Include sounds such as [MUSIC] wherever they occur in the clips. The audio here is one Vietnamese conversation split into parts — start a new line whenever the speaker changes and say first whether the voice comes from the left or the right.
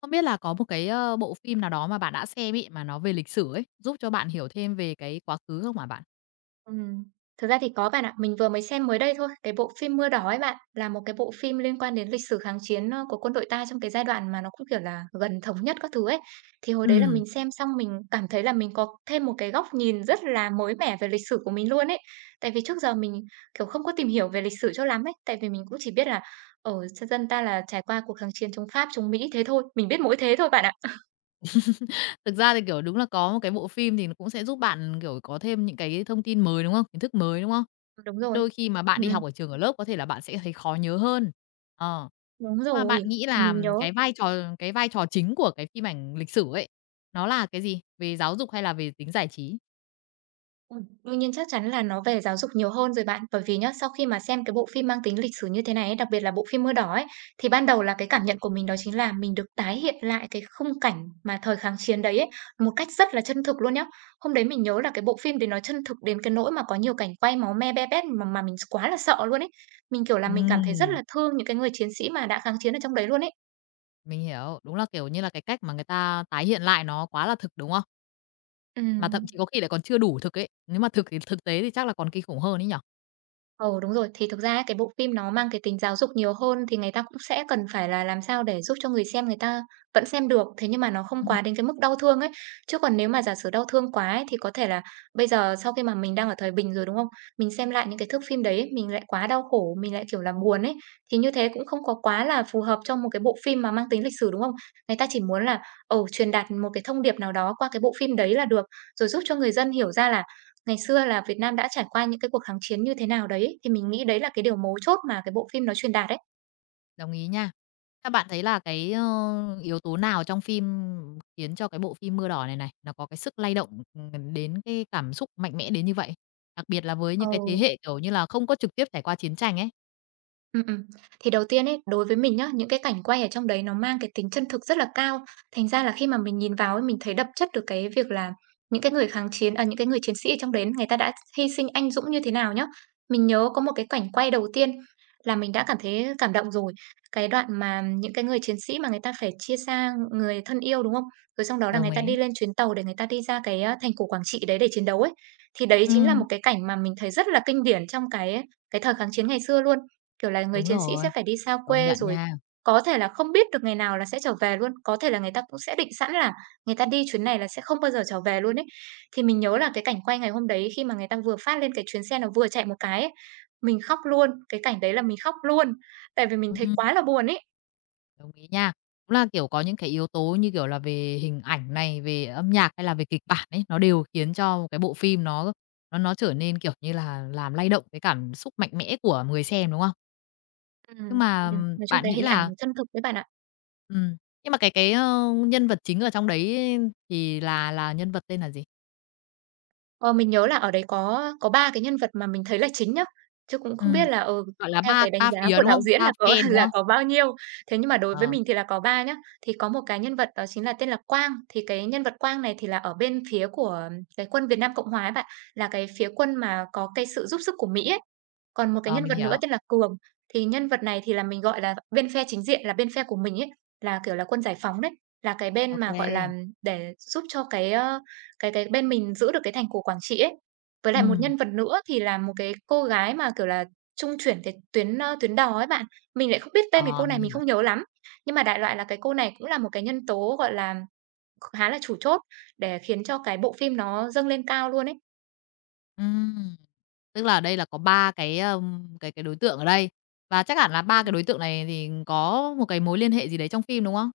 left: Không biết là có một cái, bộ phim nào đó mà bạn đã xem ấy, mà nó về lịch sử ấy, giúp cho bạn hiểu thêm về cái quá khứ không hả bạn?
right: Ừm, Thực ra thì có bạn ạ. Mình vừa mới xem mới đây thôi, cái bộ phim Mưa Đỏ ấy bạn, là một cái bộ phim liên quan đến lịch sử kháng chiến, của quân đội ta trong cái giai đoạn mà nó cũng, kiểu là, gần thống nhất các thứ ấy. Thì hồi đấy là
left: Ừ.
right: mình xem xong mình cảm thấy là mình có thêm một cái góc nhìn rất là mới mẻ về lịch sử của mình luôn ấy. Tại vì trước giờ mình, kiểu, không có tìm hiểu về lịch sử cho lắm ấy, tại vì mình cũng chỉ biết là, ở dân ta là trải qua cuộc kháng chiến chống Pháp, chống Mỹ thế thôi, mình biết mỗi thế thôi bạn ạ. [LAUGHS]
left: Thực ra thì, kiểu, đúng là có một cái bộ phim thì nó cũng sẽ giúp bạn, kiểu, có thêm những cái thông tin mới, đúng không? Kiến thức mới, đúng không?
right: Đúng rồi.
left: Đôi khi mà bạn đi
right: Ừm,
left: học ở trường, ở lớp có thể là bạn sẽ thấy khó nhớ hơn. Ờ.
right: đúng
left: Và
right: rồi.
left: bạn nghĩ
right: Thì
left: là
right: mình nhớ.
left: cái vai trò chính của cái phim ảnh lịch sử ấy, nó là cái gì? Về giáo dục hay là về tính giải trí?
right: Đương nhiên chắc chắn là nó về giáo dục nhiều hơn rồi bạn. Bởi vì nhá, sau khi mà xem cái bộ phim mang tính lịch sử như thế này ấy, đặc biệt là bộ phim Mưa Đỏ ấy, thì ban đầu là cái cảm nhận của mình đó chính là mình được tái hiện lại cái khung cảnh mà thời kháng chiến đấy ấy, một cách rất là chân thực luôn nhá. Hôm đấy mình nhớ là cái bộ phim đấy nó chân thực đến cái nỗi mà có nhiều cảnh quay máu me be bét mà mình quá là sợ luôn ấy. Mình, kiểu là, mình cảm thấy rất
left: Ừm,
right: là thương những cái người chiến sĩ mà đã kháng chiến ở trong đấy luôn ấy.
left: mình hiểu. Đúng là, kiểu như là, cái cách mà người ta tái hiện lại nó quá là thực, đúng không? Mà thậm
right: Ừm.
left: chí có khi lại còn chưa đủ thực ấy, nếu mà thực thì thực tế thì chắc là còn kinh khủng hơn ấy nhở?
right: Ừ, đúng rồi. Thì thực ra ấy, cái bộ phim nó mang cái tính giáo dục nhiều hơn thì người ta cũng sẽ cần phải là làm sao để giúp cho người xem người ta vẫn xem được, thế nhưng mà nó không
left: Ừm.
right: quá đến cái mức đau thương ấy. Chứ còn nếu mà giả sử đau thương quá ấy, thì có thể là bây giờ sau khi mà mình đang ở thời bình rồi, đúng không? Mình xem lại những cái thước phim đấy, ấy, mình lại quá đau khổ, mình lại, kiểu là, buồn ấy, thì như thế cũng không có quá là phù hợp cho một cái bộ phim mà mang tính lịch sử, đúng không? Người ta chỉ muốn là, truyền đạt một cái thông điệp nào đó qua cái bộ phim đấy là được, rồi giúp cho người dân hiểu ra là ngày xưa là Việt Nam đã trải qua những cái cuộc kháng chiến như thế nào đấy, thì mình nghĩ đấy là cái điều mấu chốt mà cái bộ phim nó truyền đạt đấy.
left: Đồng ý nha. Các bạn thấy là cái, yếu tố nào trong phim khiến cho cái bộ phim Mưa Đỏ này này, nó có cái sức lay động, đến cái cảm xúc mạnh mẽ đến như vậy? Đặc biệt là với những cái thế
right: Ừ.
left: hệ, kiểu như là, không có trực tiếp trải qua chiến tranh ấy.
right: Ừm. Thì đầu tiên ấy, đối với mình nhá, những cái cảnh quay ở trong đấy nó mang cái tính chân thực rất là cao. Thành ra là khi mà mình nhìn vào ấy, mình thấy đậm chất được cái việc là những cái người kháng chiến à, những cái người chiến sĩ ở trong đấy người ta đã hy sinh anh dũng như thế nào nhá. Mình nhớ có một cái cảnh quay đầu tiên là mình đã cảm thấy cảm động rồi. Cái đoạn mà những cái người chiến sĩ mà người ta phải chia xa người thân yêu, đúng không? Rồi xong đó là người
left: Đồng
right: ta đi
left: ý.
right: lên chuyến tàu để người ta đi ra cái, thành cổ Quảng Trị đấy để chiến đấu ấy. Thì đấy
left: Ừ.
right: chính là một cái cảnh mà mình thấy rất là kinh điển trong cái thời kháng chiến ngày xưa luôn. Kiểu là, người
left: Đúng
right: chiến sĩ
left: rồi,
right: sẽ phải đi xa
left: công
right: quê
left: nhận
right: rồi
left: nha.
right: có thể là không biết được ngày nào là sẽ trở về luôn, có thể là người ta cũng sẽ định sẵn là người ta đi chuyến này là sẽ không bao giờ trở về luôn ấy. Thì mình nhớ là cái cảnh quay ngày hôm đấy khi mà người ta vừa phát lên cái chuyến xe nó vừa chạy một cái ấy, mình khóc luôn, cái cảnh đấy là mình khóc luôn, tại vì mình thấy
left: Ừm.
right: quá là buồn ấy.
left: Đồng ý nha. Cũng là, kiểu, có những cái yếu tố như, kiểu là, về hình ảnh này, về âm nhạc hay là về kịch bản ấy, nó đều khiến cho một cái bộ phim nó trở nên, kiểu như là, làm lay động cái cảm xúc mạnh mẽ của người xem, đúng không? Nhưng
right: Ừm,
left: mà
right: nói chung
left: bạn
right: cái
left: nghĩ
right: hình ảnh
left: là
right: nó chân thực đấy bạn ạ.
left: ừm, nhưng mà cái nhân vật chính ở trong đấy thì là nhân vật tên là gì?
right: Ờ, mình nhớ là ở đấy có 3 cái nhân vật mà mình thấy là chính nhá, chứ cũng không biết
left: Ừm,
right: là, ừ,
left: gọi là,
right: theo
left: ba
right: cái đánh
left: ba
right: giá
left: phía,
right: của
left: đúng
right: đạo [LAUGHS]
left: không?
right: diễn
left: Ba
right: là có
left: phe,
right: [LAUGHS]
left: đúng
right: là
left: không?
right: có bao nhiêu. Thế nhưng mà đối với
left: Ờ,
right: mình thì là có 3 nhá. Thì có một cái nhân vật đó chính là tên là Quang, thì cái nhân vật Quang này thì là ở bên phía của cái quân Việt Nam Cộng hòa ấy bạn, là cái phía quân mà có cái sự giúp sức của Mỹ ấy. Còn một cái
left: ờ,
right: nhân
left: mình
right: vật nữa
left: hiểu.
right: tên là Cường, thì nhân vật này thì là mình, gọi là, bên phe chính diện, là bên phe của mình ấy, là, kiểu là, quân giải phóng đấy, là cái bên
left: OK,
right: mà, gọi là,
left: kê.
right: để giúp cho cái, cái bên mình giữ được cái thành cổ Quảng Trị ấy. Với lại một nhân vật nữa thì là một cái cô gái mà, kiểu là, trung chuyển cái tuyến, tuyến đò ấy bạn. Mình lại không biết tên cái
left: Ờ,
right: cô này
left: mình
right: mình
left: hiểu.
right: không nhớ lắm, nhưng mà đại loại là cái cô này cũng là một cái nhân tố, gọi là, khá là chủ chốt để khiến cho cái bộ phim nó dâng lên cao luôn ấy.
left: Ừm. Tức là ở đây là có 3 cái, cái đối tượng ở đây, và chắc hẳn là ba cái
right: Ừm.
left: đối tượng này thì có một cái mối liên hệ gì đấy trong phim, đúng không?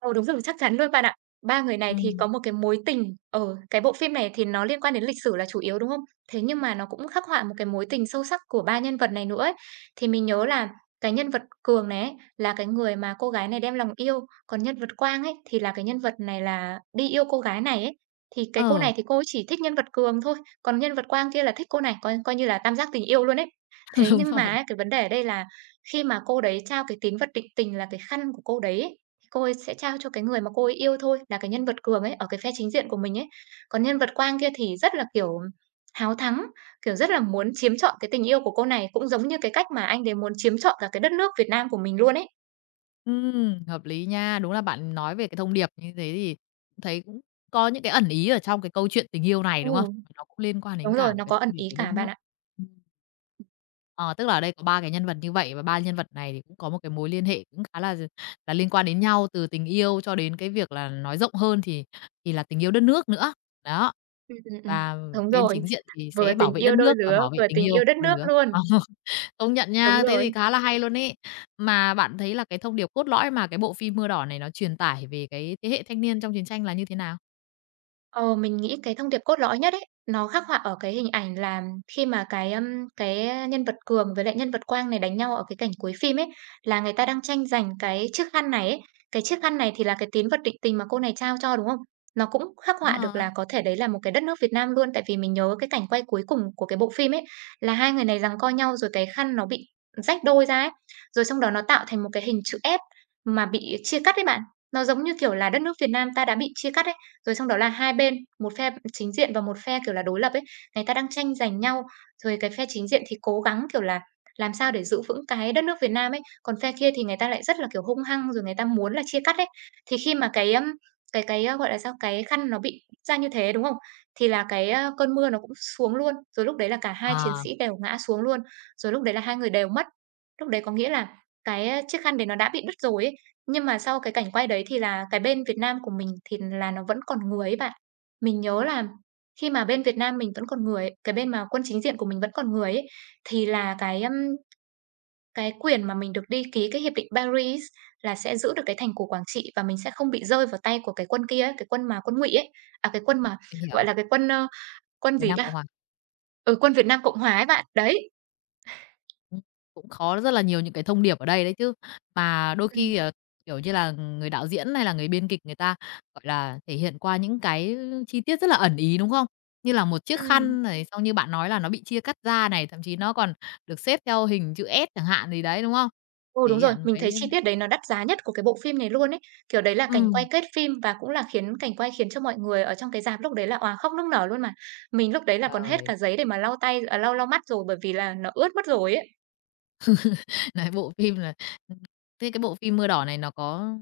right: Ừ, đúng rồi, chắc chắn luôn bạn ạ. Ba người này thì
left: Ừm.
right: có một cái mối tình ở cái bộ phim này thì nó liên quan đến lịch sử là chủ yếu, đúng không? Thế nhưng mà nó cũng khắc họa một cái mối tình sâu sắc của ba nhân vật này nữa ấy. Thì mình nhớ là cái nhân vật Cường này ấy, là cái người mà cô gái này đem lòng yêu, còn nhân vật Quang ấy thì là cái nhân vật này là đi yêu cô gái này ấy. Thì cái cô
left: Ờ,
right: này thì cô ấy chỉ thích nhân vật Cường thôi, còn nhân vật Quang kia là thích cô này, coi coi như là tam giác tình yêu luôn ấy.
left: [LAUGHS]
right: Thế
left: đúng
right: nhưng mà
left: rồi.
right: ấy, cái vấn đề ở đây là khi mà cô đấy trao cái tín vật định tình là cái khăn của cô đấy ấy, cô ấy sẽ trao cho cái người mà cô ấy yêu thôi, là cái nhân vật Cường ấy, ở cái phe chính diện của mình ấy. Còn nhân vật Quang kia thì rất là, kiểu, háo thắng, kiểu, rất là muốn chiếm trọn cái tình yêu của cô này, cũng giống như cái cách mà anh đấy muốn chiếm trọn cả cái đất nước Việt Nam của mình luôn ấy.
left: Hợp lý nha. Đúng là bạn nói về cái thông điệp như thế thì thấy cũng có những cái ẩn ý ở trong cái câu chuyện tình yêu này, đúng không?
right: Ừm.
left: Nó cũng liên quan
right: Đúng
left: đến
right: rồi,
left: cả một
right: nó
left: cái
right: có
left: thông
right: ẩn
left: điệp
right: ý
left: về đất
right: cả bạn
left: nước.
right: ạ.
left: Ờ, tức là ở đây có 3 cái nhân vật như vậy và 3 nhân vật này thì cũng có một cái mối liên hệ cũng khá là liên quan đến nhau, từ tình yêu cho đến cái việc là nói rộng hơn thì là tình yêu đất nước nữa. Đó.
right: Ừm.
left: Và
right: Đúng
left: bên
right: rồi,
left: chính diện thì
right: vừa
left: sẽ bảo
right: tình
left: vệ đất
right: yêu đôi
left: nước và
right: lứa,
left: bảo vệ
right: vừa
left: tình
right: tình
left: yêu
right: yêu đất
left: đôi
right: nước
left: lứa.
right: luôn.
left: Ờ, [LAUGHS] công nhận
right: Đúng
left: nha, thế thì
right: rồi.
left: khá là hay luôn ấy. Mà bạn thấy là cái thông điệp cốt lõi mà cái bộ phim Mưa Đỏ này nó truyền tải về cái thế hệ thanh niên trong chiến tranh là như thế nào?
right: Ờ, mình nghĩ cái thông điệp cốt lõi nhất ấy, nó khắc họa ở cái hình ảnh là khi mà cái, cái nhân vật Cường với lại nhân vật Quang này đánh nhau ở cái cảnh cuối phim ấy, là người ta đang tranh giành cái chiếc khăn này ấy. Cái chiếc khăn này thì là cái tín vật định tình mà cô này trao cho, đúng không? Nó cũng khắc
left: Đúng
right: họa được
left: rồi.
right: là có thể đấy là một cái đất nước Việt Nam luôn, tại vì mình nhớ cái cảnh quay cuối cùng của cái bộ phim ấy, là hai người này giằng co nhau rồi cái khăn nó bị rách đôi ra ấy, rồi xong đó nó tạo thành một cái hình chữ S mà bị chia cắt đấy bạn. Nó giống như kiểu là đất nước Việt Nam ta đã bị chia cắt rồi xong đó là hai bên, một phe chính diện và một phe, kiểu là, đối lập ấy, người ta đang tranh giành nhau. Rồi cái phe chính diện thì cố gắng, kiểu là, làm sao để giữ vững cái đất nước Việt Nam ấy, còn phe kia thì người ta lại rất là, kiểu, hung hăng, rồi người ta muốn là chia cắt ấy. Thì khi mà cái, gọi là sao, cái khăn nó bị ra như thế, đúng không? Thì là cái, cơn mưa nó cũng xuống luôn, rồi lúc đấy là cả hai chiến
left: À,
right: sĩ đều ngã xuống luôn, rồi lúc đấy là hai người đều mất. Lúc đấy có nghĩa là cái chiếc khăn đấy nó đã bị đứt rồi ấy, nhưng mà sau cái cảnh quay đấy thì là cái bên Việt Nam của mình thì là nó vẫn còn người ấy bạn. Mình nhớ là khi mà bên Việt Nam mình vẫn còn người ấy, cái bên mà quân chính diện của mình vẫn còn người ấy, thì là cái quyền mà mình được đi ký cái hiệp định Paris là sẽ giữ được cái thành cổ Quảng Trị và mình sẽ không bị rơi vào tay của cái quân kia ấy, cái quân mà quân Ngụy ấy, à, cái quân mà,
left: mình
right: gọi
left: hiểu.
right: là, quân
left: Việt
right: gì
left: Nam Cộng
right: ta?
left: hòa.
right: Ừ, quân Việt Nam Cộng Hòa ấy bạn, đấy.
left: Ừm, cũng khó rất là nhiều những cái thông điệp ở đây đấy chứ. Mà đôi
right: Ừm,
left: khi, ờ, kiểu như là, người đạo diễn hay là người biên kịch người ta, gọi là, thể hiện qua những cái chi tiết rất là ẩn ý, đúng không? Như là một chiếc
right: ừm.
left: khăn này, xong như bạn nói là nó bị chia cắt ra này, thậm chí nó còn được xếp theo hình chữ S chẳng hạn gì đấy, đúng không?
right: Ừ,
left: Thể
right: đúng rồi,
left: hiện
right: mình
left: cái
right: thấy chi tiết đấy nó đắt giá nhất của cái bộ phim này luôn ấy. Kiểu, đấy là cảnh quay
left: ừm,
right: kết phim và cũng là khiến cảnh quay khiến cho mọi người ở trong cái rạp lúc đấy là òa khóc nức nở luôn mà. Mình lúc đấy là còn hết
left: trời,
right: cả giấy để mà lau tay à, lau lau mắt rồi, bởi vì là nó ướt mất rồi ấy.
left: [LAUGHS] nói bộ phim là ừm, thế cái bộ phim Mưa Đỏ này nó có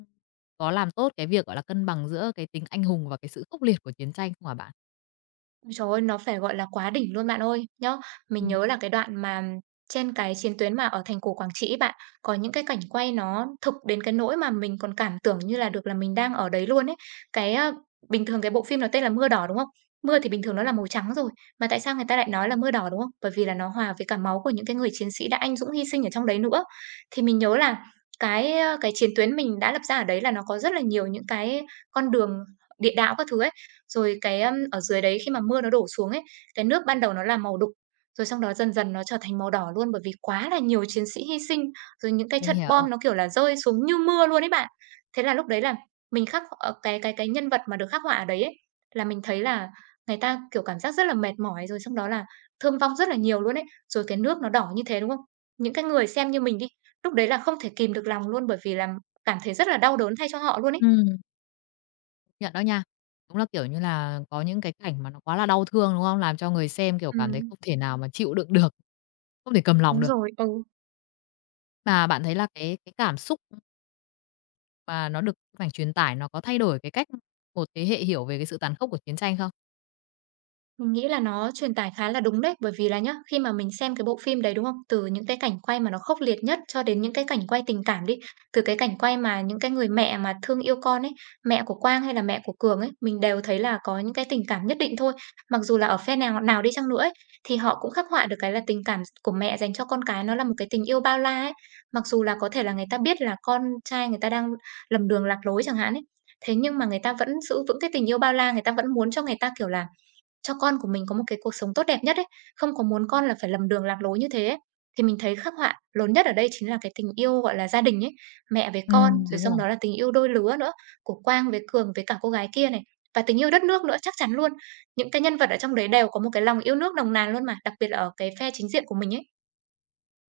left: có làm tốt cái việc, gọi là, cân bằng giữa cái tính anh hùng và cái sự khốc liệt của chiến tranh không hả bạn?
right: Ôi trời ơi, nó phải, gọi là, quá đỉnh luôn bạn ơi. Nhá, mình
left: Ừm,
right: nhớ là cái đoạn mà trên cái chiến tuyến mà ở thành cổ Quảng Trị ấy bạn, có những cái cảnh quay nó thực đến cái nỗi mà mình còn cảm tưởng như là được là mình đang ở đấy luôn ấy. Cái, a bình thường cái bộ phim nó tên là Mưa Đỏ, đúng không? Mưa thì bình thường nó là màu trắng rồi, mà tại sao người ta lại nói là mưa đỏ, đúng không? Bởi vì là nó hòa với cả máu của những cái người chiến sĩ đã anh dũng hy sinh ở trong đấy nữa. Thì mình nhớ là cái chiến tuyến mình đã lập ra ở đấy là nó có rất là nhiều những cái con đường địa đạo các thứ ấy. Rồi ở dưới đấy khi mà mưa nó đổ xuống ấy, cái nước ban đầu nó là màu đục, rồi xong đó dần dần nó trở thành màu đỏ luôn, bởi vì quá là nhiều chiến sĩ hy sinh, rồi những cái
left: mình
right: trận
left: hiểu.
right: bom nó, kiểu là, rơi xuống như mưa luôn ấy bạn. Thế là lúc đấy là cái nhân vật mà được khắc họa ở đấy ấy, là mình thấy là người ta, kiểu, cảm giác rất là mệt mỏi, rồi xong đó là thương vong rất là nhiều luôn ấy. Rồi cái nước nó đỏ như thế, đúng không? Những cái người xem như mình đi, lúc đấy là không thể kìm được lòng luôn, bởi vì là cảm thấy rất là đau đớn thay cho họ luôn ấy.
left: Ừm. Nhận đó nha. Đúng là, kiểu như là, có những cái cảnh mà nó quá là đau thương, đúng không? Làm cho người xem, kiểu, cảm thấy
right: Ừ.
left: không thể nào mà chịu đựng được, không thể cầm lòng
right: Đúng
left: được.
right: rồi, ừ.
left: Mà bạn thấy là cái cảm xúc mà nó được bức ảnh truyền tải nó có thay đổi cái cách một thế hệ hiểu về cái sự tàn khốc của chiến tranh không?
right: Mình nghĩ là nó truyền tải khá là đúng đấy, bởi vì là nhá, khi mà mình xem cái bộ phim đấy, đúng không? Từ những cái cảnh quay mà nó khốc liệt nhất cho đến những cái cảnh quay tình cảm đi, từ cái cảnh quay mà những cái người mẹ mà thương yêu con ấy, mẹ của Quang hay là mẹ của Cường ấy, mình đều thấy là có những cái tình cảm nhất định thôi. Mặc dù là ở phe nào nào đi chăng nữa ấy, thì họ cũng khắc họa được cái là tình cảm của mẹ dành cho con cái nó là một cái tình yêu bao la ấy. Mặc dù là có thể là người ta biết là con trai người ta đang lầm đường lạc lối chẳng hạn ấy, thế nhưng mà người ta vẫn giữ vững cái tình yêu bao la, người ta vẫn muốn cho người ta, kiểu là, cho con của mình có một cái cuộc sống tốt đẹp nhất ấy, không có muốn con là phải lầm đường lạc lối như thế ấy. Thì mình thấy khắc họa lớn nhất ở đây chính là cái tình yêu, gọi là, gia đình ấy, mẹ với con, rồi
left: Đúng
right: xong
left: rồi.
right: đó là tình yêu đôi lứa nữa, của Quang với Cường với cả cô gái kia này, và tình yêu đất nước nữa chắc chắn luôn. Những cái nhân vật ở trong đấy đều có một cái lòng yêu nước nồng nàn luôn mà, đặc biệt là ở cái phe chính diện của mình ấy.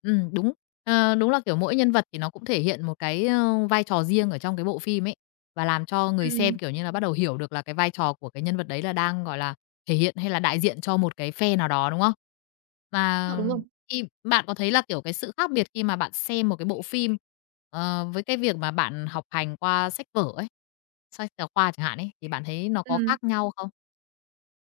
left: Đúng. Ờ, đúng là, kiểu, mỗi nhân vật thì nó cũng thể hiện một cái, vai trò riêng ở trong cái bộ phim ấy, và làm cho người
right: Ừm,
left: xem, kiểu như là, bắt đầu hiểu được là cái vai trò của cái nhân vật đấy là đang, gọi là, thể hiện hay là đại diện cho một cái phe nào đó, đúng không?
right: đúng rồi,
left: Mà
right: đúng rồi.
left: khi bạn có thấy là, kiểu, cái sự khác biệt khi mà bạn xem một cái bộ phim, ờ, với cái việc mà bạn học hành qua sách vở ấy, sách giáo khoa chẳng hạn ấy, thì bạn thấy nó có
right: Ừm.
left: khác nhau không?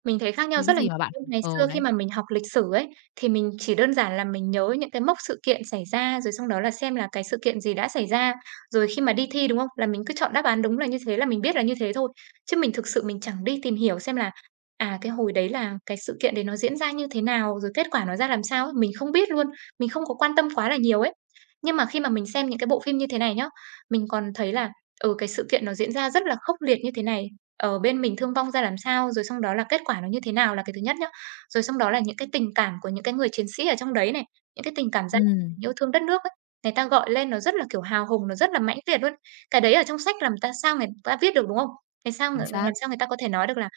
right: Mình thấy khác nhau
left: Những
right: rất là nhiều.
left: gì mà bạn
right: Ngày xưa
left: ờ,
right: khi
left: đấy,
right: mà mình học lịch sử ấy, thì mình chỉ đơn giản là mình nhớ những cái mốc sự kiện xảy ra, rồi xong đó là xem là cái sự kiện gì đã xảy ra. Rồi khi mà đi thi, đúng không? Là mình cứ chọn đáp án đúng là như thế là mình biết là như thế thôi. Chứ mình thực sự mình chẳng đi tìm hiểu xem là, à, cái hồi đấy là cái sự kiện đấy nó diễn ra như thế nào, rồi kết quả nó ra làm sao ấy, mình không biết luôn, mình không có quan tâm quá là nhiều ấy. Nhưng mà khi mà mình xem những cái bộ phim như thế này nhá, mình còn thấy là, ừ, cái sự kiện nó diễn ra rất là khốc liệt như thế này. Ờ, bên mình thương vong ra làm sao, rồi xong đó là kết quả nó như thế nào là cái thứ nhất nhá. Rồi xong đó là những cái tình cảm của những cái người chiến sĩ ở trong đấy này, những cái tình cảm gia
left: ừm,
right: tình yêu thương đất nước ấy, người ta gọi lên nó rất là, kiểu, hào hùng, nó rất là mãnh liệt luôn. Cái đấy ở trong sách làm sao người ta viết được, đúng không? Thế sao ng
left: chính
right: làm
left: xác,
right: sao người ta có thể nói được là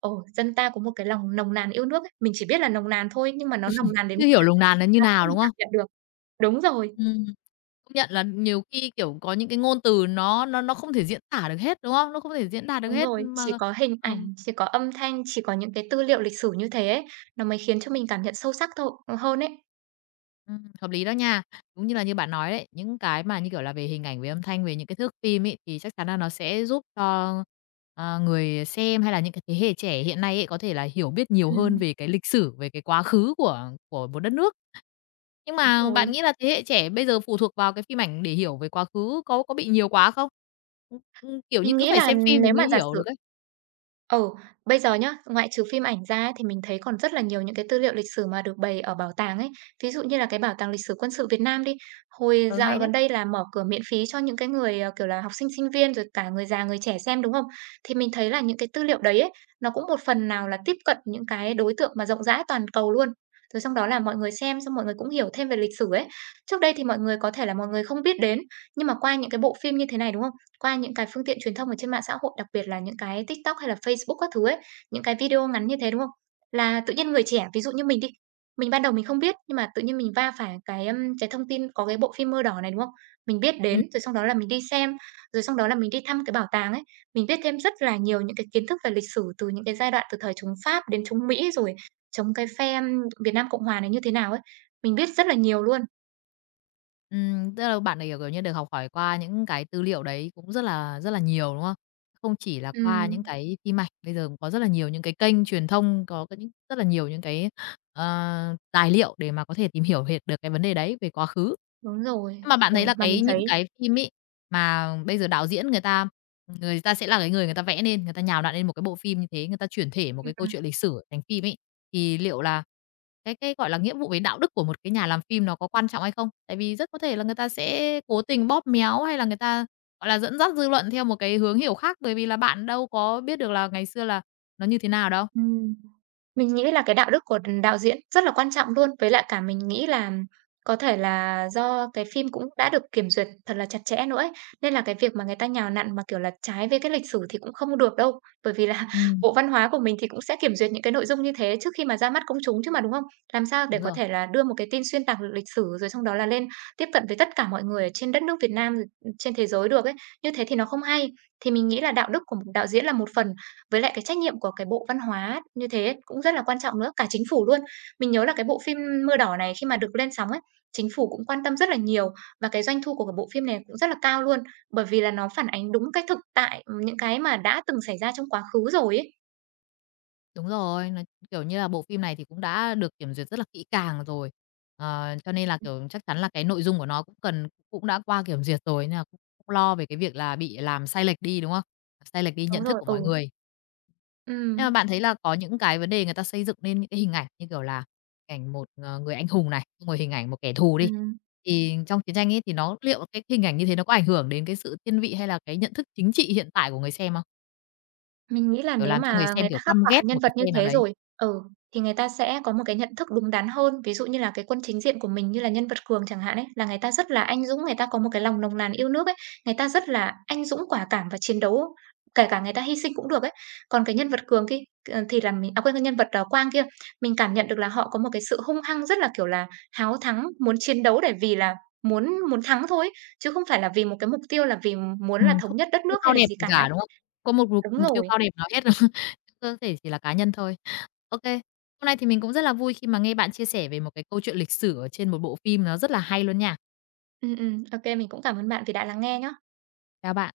right: "Ồ, dân ta có một cái lòng nồng nàn yêu nước" ấy. Mình chỉ biết là nồng nàn thôi, nhưng mà nó nồng nàn đến mức
left: chưa hiểu
right: làm
left: lùng nàn là như
right: sao
left: nào,
right: mà
left: đúng không?
right: cảm nhận được. Đúng rồi.
left: Ừm. Công nhận là nhiều khi, kiểu, có những cái ngôn từ nó không thể diễn tả được hết, đúng không? Nó không thể diễn đạt được
right: Đúng
left: hết
right: rồi, chỉ
left: mà
right: có hình
left: ừm,
right: ảnh, chỉ có âm thanh, chỉ có những cái tư liệu lịch sử như thế ấy, nó mới khiến cho mình cảm nhận sâu sắc thôi hơn ấy.
left: hợp lý đó nha. Đúng như là như bạn nói đấy, những cái mà, như kiểu là, về hình ảnh, về âm thanh, về những cái thước phim ấy, thì chắc chắn là nó sẽ giúp cho, ờ, người xem hay là những cái thế hệ trẻ hiện nay ấy, có thể là hiểu biết nhiều hơn
right: Ừm,
left: về cái lịch sử, về cái quá khứ của một đất nước. Nhưng
right: đúng
left: mà bạn
right: rồi.
left: nghĩ là thế hệ trẻ bây giờ phụ thuộc vào cái phim ảnh để hiểu về quá khứ có bị nhiều quá không? Kiểu như,
right: Mình
left: cứ
right: nghĩ
left: phải
right: là
left: xem phim thì
right: nếu
left: mới
right: mà giả
left: hiểu
right: sử
left: được ấy.
right: ừ, bây giờ nhá, ngoại trừ phim ảnh ra ấy, thì mình thấy còn rất là nhiều những cái tư liệu lịch sử mà được bày ở bảo tàng ấy. Ví dụ như là cái Bảo tàng Lịch sử Quân sự Việt Nam đi, hồi
left: Ừ,
right: dạo
left: hay đấy.
right: gần đây là mở cửa miễn phí cho những cái người, ờ, kiểu là, học sinh, sinh viên, rồi cả người già, người trẻ xem, đúng không? Thì mình thấy là những cái tư liệu đấy ấy, nó cũng một phần nào là tiếp cận những cái đối tượng mà rộng rãi toàn cầu luôn. Rồi xong đó là mọi người xem xong mọi người cũng hiểu thêm về lịch sử ấy. Trước đây thì mọi người có thể là mọi người không biết đến, nhưng mà qua những cái bộ phim như thế này, đúng không? Qua những cái phương tiện truyền thông ở trên mạng xã hội, đặc biệt là những cái TikTok hay là Facebook các thứ ấy, những cái video ngắn như thế, đúng không? Là tự nhiên người trẻ, ví dụ như mình đi, mình ban đầu mình không biết, nhưng mà tự nhiên mình va phải cái thông tin có cái bộ phim Mưa Đỏ này, đúng không? Mình biết
left: Ừm,
right: đến, rồi xong đó là mình đi xem, rồi xong đó là mình đi thăm cái bảo tàng ấy, mình biết thêm rất là nhiều những cái kiến thức về lịch sử từ những cái giai đoạn từ thời chống Pháp đến chống Mỹ, rồi chống cái phe Việt Nam Cộng Hòa này như thế nào ấy. Mình biết rất là nhiều luôn.
left: tức là bạn này, kiểu, kiểu như, được học hỏi qua những cái tư liệu đấy cũng rất là nhiều, đúng không? Không chỉ là qua những
right: Ừm,
left: cái phim ảnh, bây giờ cũng có rất là nhiều những cái kênh truyền thông, có cái những rất là nhiều những cái, ờ, tài liệu để mà có thể tìm hiểu hệt được cái vấn đề đấy về quá khứ.
right: đúng rồi.
left: Nhưng mà bạn
right: Ừ,
left: thấy là
right: mà mình
left: cái những
right: thấy
left: cái phim ấy, mà bây giờ đạo diễn người ta sẽ là cái người người ta vẽ nên, người ta nhào nặn lên một cái bộ phim như thế, người ta chuyển thể một
right: ừm,
left: cái câu
right: ừm,
left: chuyện lịch sử thành phim ấy, thì liệu là gọi là, nghĩa vụ về đạo đức của một cái nhà làm phim nó có quan trọng hay không? Tại vì rất có thể là người ta sẽ cố tình bóp méo hay là người ta, gọi là, dẫn dắt dư luận theo một cái hướng hiểu khác, bởi vì là bạn đâu có biết được là ngày xưa là nó như thế nào đâu.
right: ừm. Mình nghĩ là cái đạo đức của đạo diễn rất là quan trọng luôn, với lại cả mình nghĩ là có thể là do cái phim cũng đã được kiểm duyệt thật là chặt chẽ nữa ấy, nên là cái việc mà người ta nhào nặn mà, kiểu là, trái với cái lịch sử thì cũng không được đâu. Bởi vì là [LAUGHS]
left: Ừm,
right: Bộ Văn hóa của mình thì cũng sẽ kiểm duyệt những cái nội dung như thế trước khi mà ra mắt công chúng chứ mà, đúng không? Làm sao để
left: đúng
right: có
left: rồi.
right: thể là đưa một cái tin xuyên tạc lịch sử rồi xong đó là lên tiếp cận với tất cả mọi người ở trên đất nước Việt Nam, trên thế giới được ấy, như thế thì nó không hay. Thì mình nghĩ là đạo đức của một đạo diễn là một phần, với lại cái trách nhiệm của cái bộ văn hóa như thế cũng rất là quan trọng nữa, cả chính phủ luôn. Mình nhớ là cái bộ phim Mưa Đỏ này khi mà được lên sóng ấy, chính phủ cũng quan tâm rất là nhiều và cái doanh thu của cái bộ phim này cũng rất là cao luôn, bởi vì là nó phản ánh đúng cái thực tại, những cái mà đã từng xảy ra trong quá khứ rồi ấy.
left: Đúng rồi, nó, kiểu như là, bộ phim này thì cũng đã được kiểm duyệt rất là kỹ càng rồi. Ờ, cho nên là,
right: Ừm,
left: kiểu, chắc chắn là cái nội dung của nó cũng cần cũng đã qua kiểm duyệt rồi, nên là cũng cũng lo về cái việc là bị làm sai lệch đi, đúng không? Sai lệch đi
right: đúng
left: nhận thức
right: rồi,
left: của
right: ừ,
left: mọi người.
right: ừ,
left: Nhưng mà bạn thấy là có những cái vấn đề người ta xây dựng nên những cái hình ảnh như kiểu là hình ảnh một, người anh hùng này, xong rồi hình ảnh một kẻ thù đi,
right: ừm.
left: thì trong chiến tranh ấy thì nó liệu cái hình ảnh như thế nó có ảnh hưởng đến cái sự thiên vị hay là cái nhận thức chính trị hiện tại của người xem không?
right: Mình nghĩ là
left: Kiểu,
right: nếu
left: làm cho người
right: mà người
left: xem,
right: ta
left: kiểu,
right: khắc
left: căm
right: họa
left: ghét
right: nhân
left: một
right: vật
left: cái
right: như
left: phe nào
right: thế
left: đấy?
right: rồi, ừ, thì người ta sẽ có một cái nhận thức đúng đắn hơn. Ví dụ như là cái quân chính diện của mình như là nhân vật Cường chẳng hạn ấy, là người ta rất là anh dũng, người ta có một cái lòng nồng nàn yêu nước ấy, người ta rất là anh dũng, quả cảm và chiến đấu, kể cả người ta hy sinh cũng được ấy. Còn cái nhân vật Cường kia ờ, thì là cái nhân vật, ờ, Quang kia, mình cảm nhận được là họ có một cái sự hung hăng rất là, kiểu là, háo thắng, muốn chiến đấu để vì là muốn muốn thắng thôi ấy, chứ không phải là vì một cái mục tiêu là vì muốn là thống
left: Không
right: nhất đất
left: tiêu
right: nước hay
left: cao
right: là
left: đẹp
right: gì
left: gì
right: cả ấy.
left: cả, đúng không? Có một mục
right: Đúng
left: mục tiêu
right: rồi.
left: cao đẹp nào hết đâu. [LAUGHS] Có thể chỉ là cá nhân thôi. OK, hôm nay thì mình cũng rất là vui khi mà nghe bạn chia sẻ về một cái câu chuyện lịch sử ở trên một bộ phim nó rất là hay luôn nha.
right: Ừ, ô mình cũng cảm ơn bạn vì đã lắng nghe nhé.
left: Chào bạn.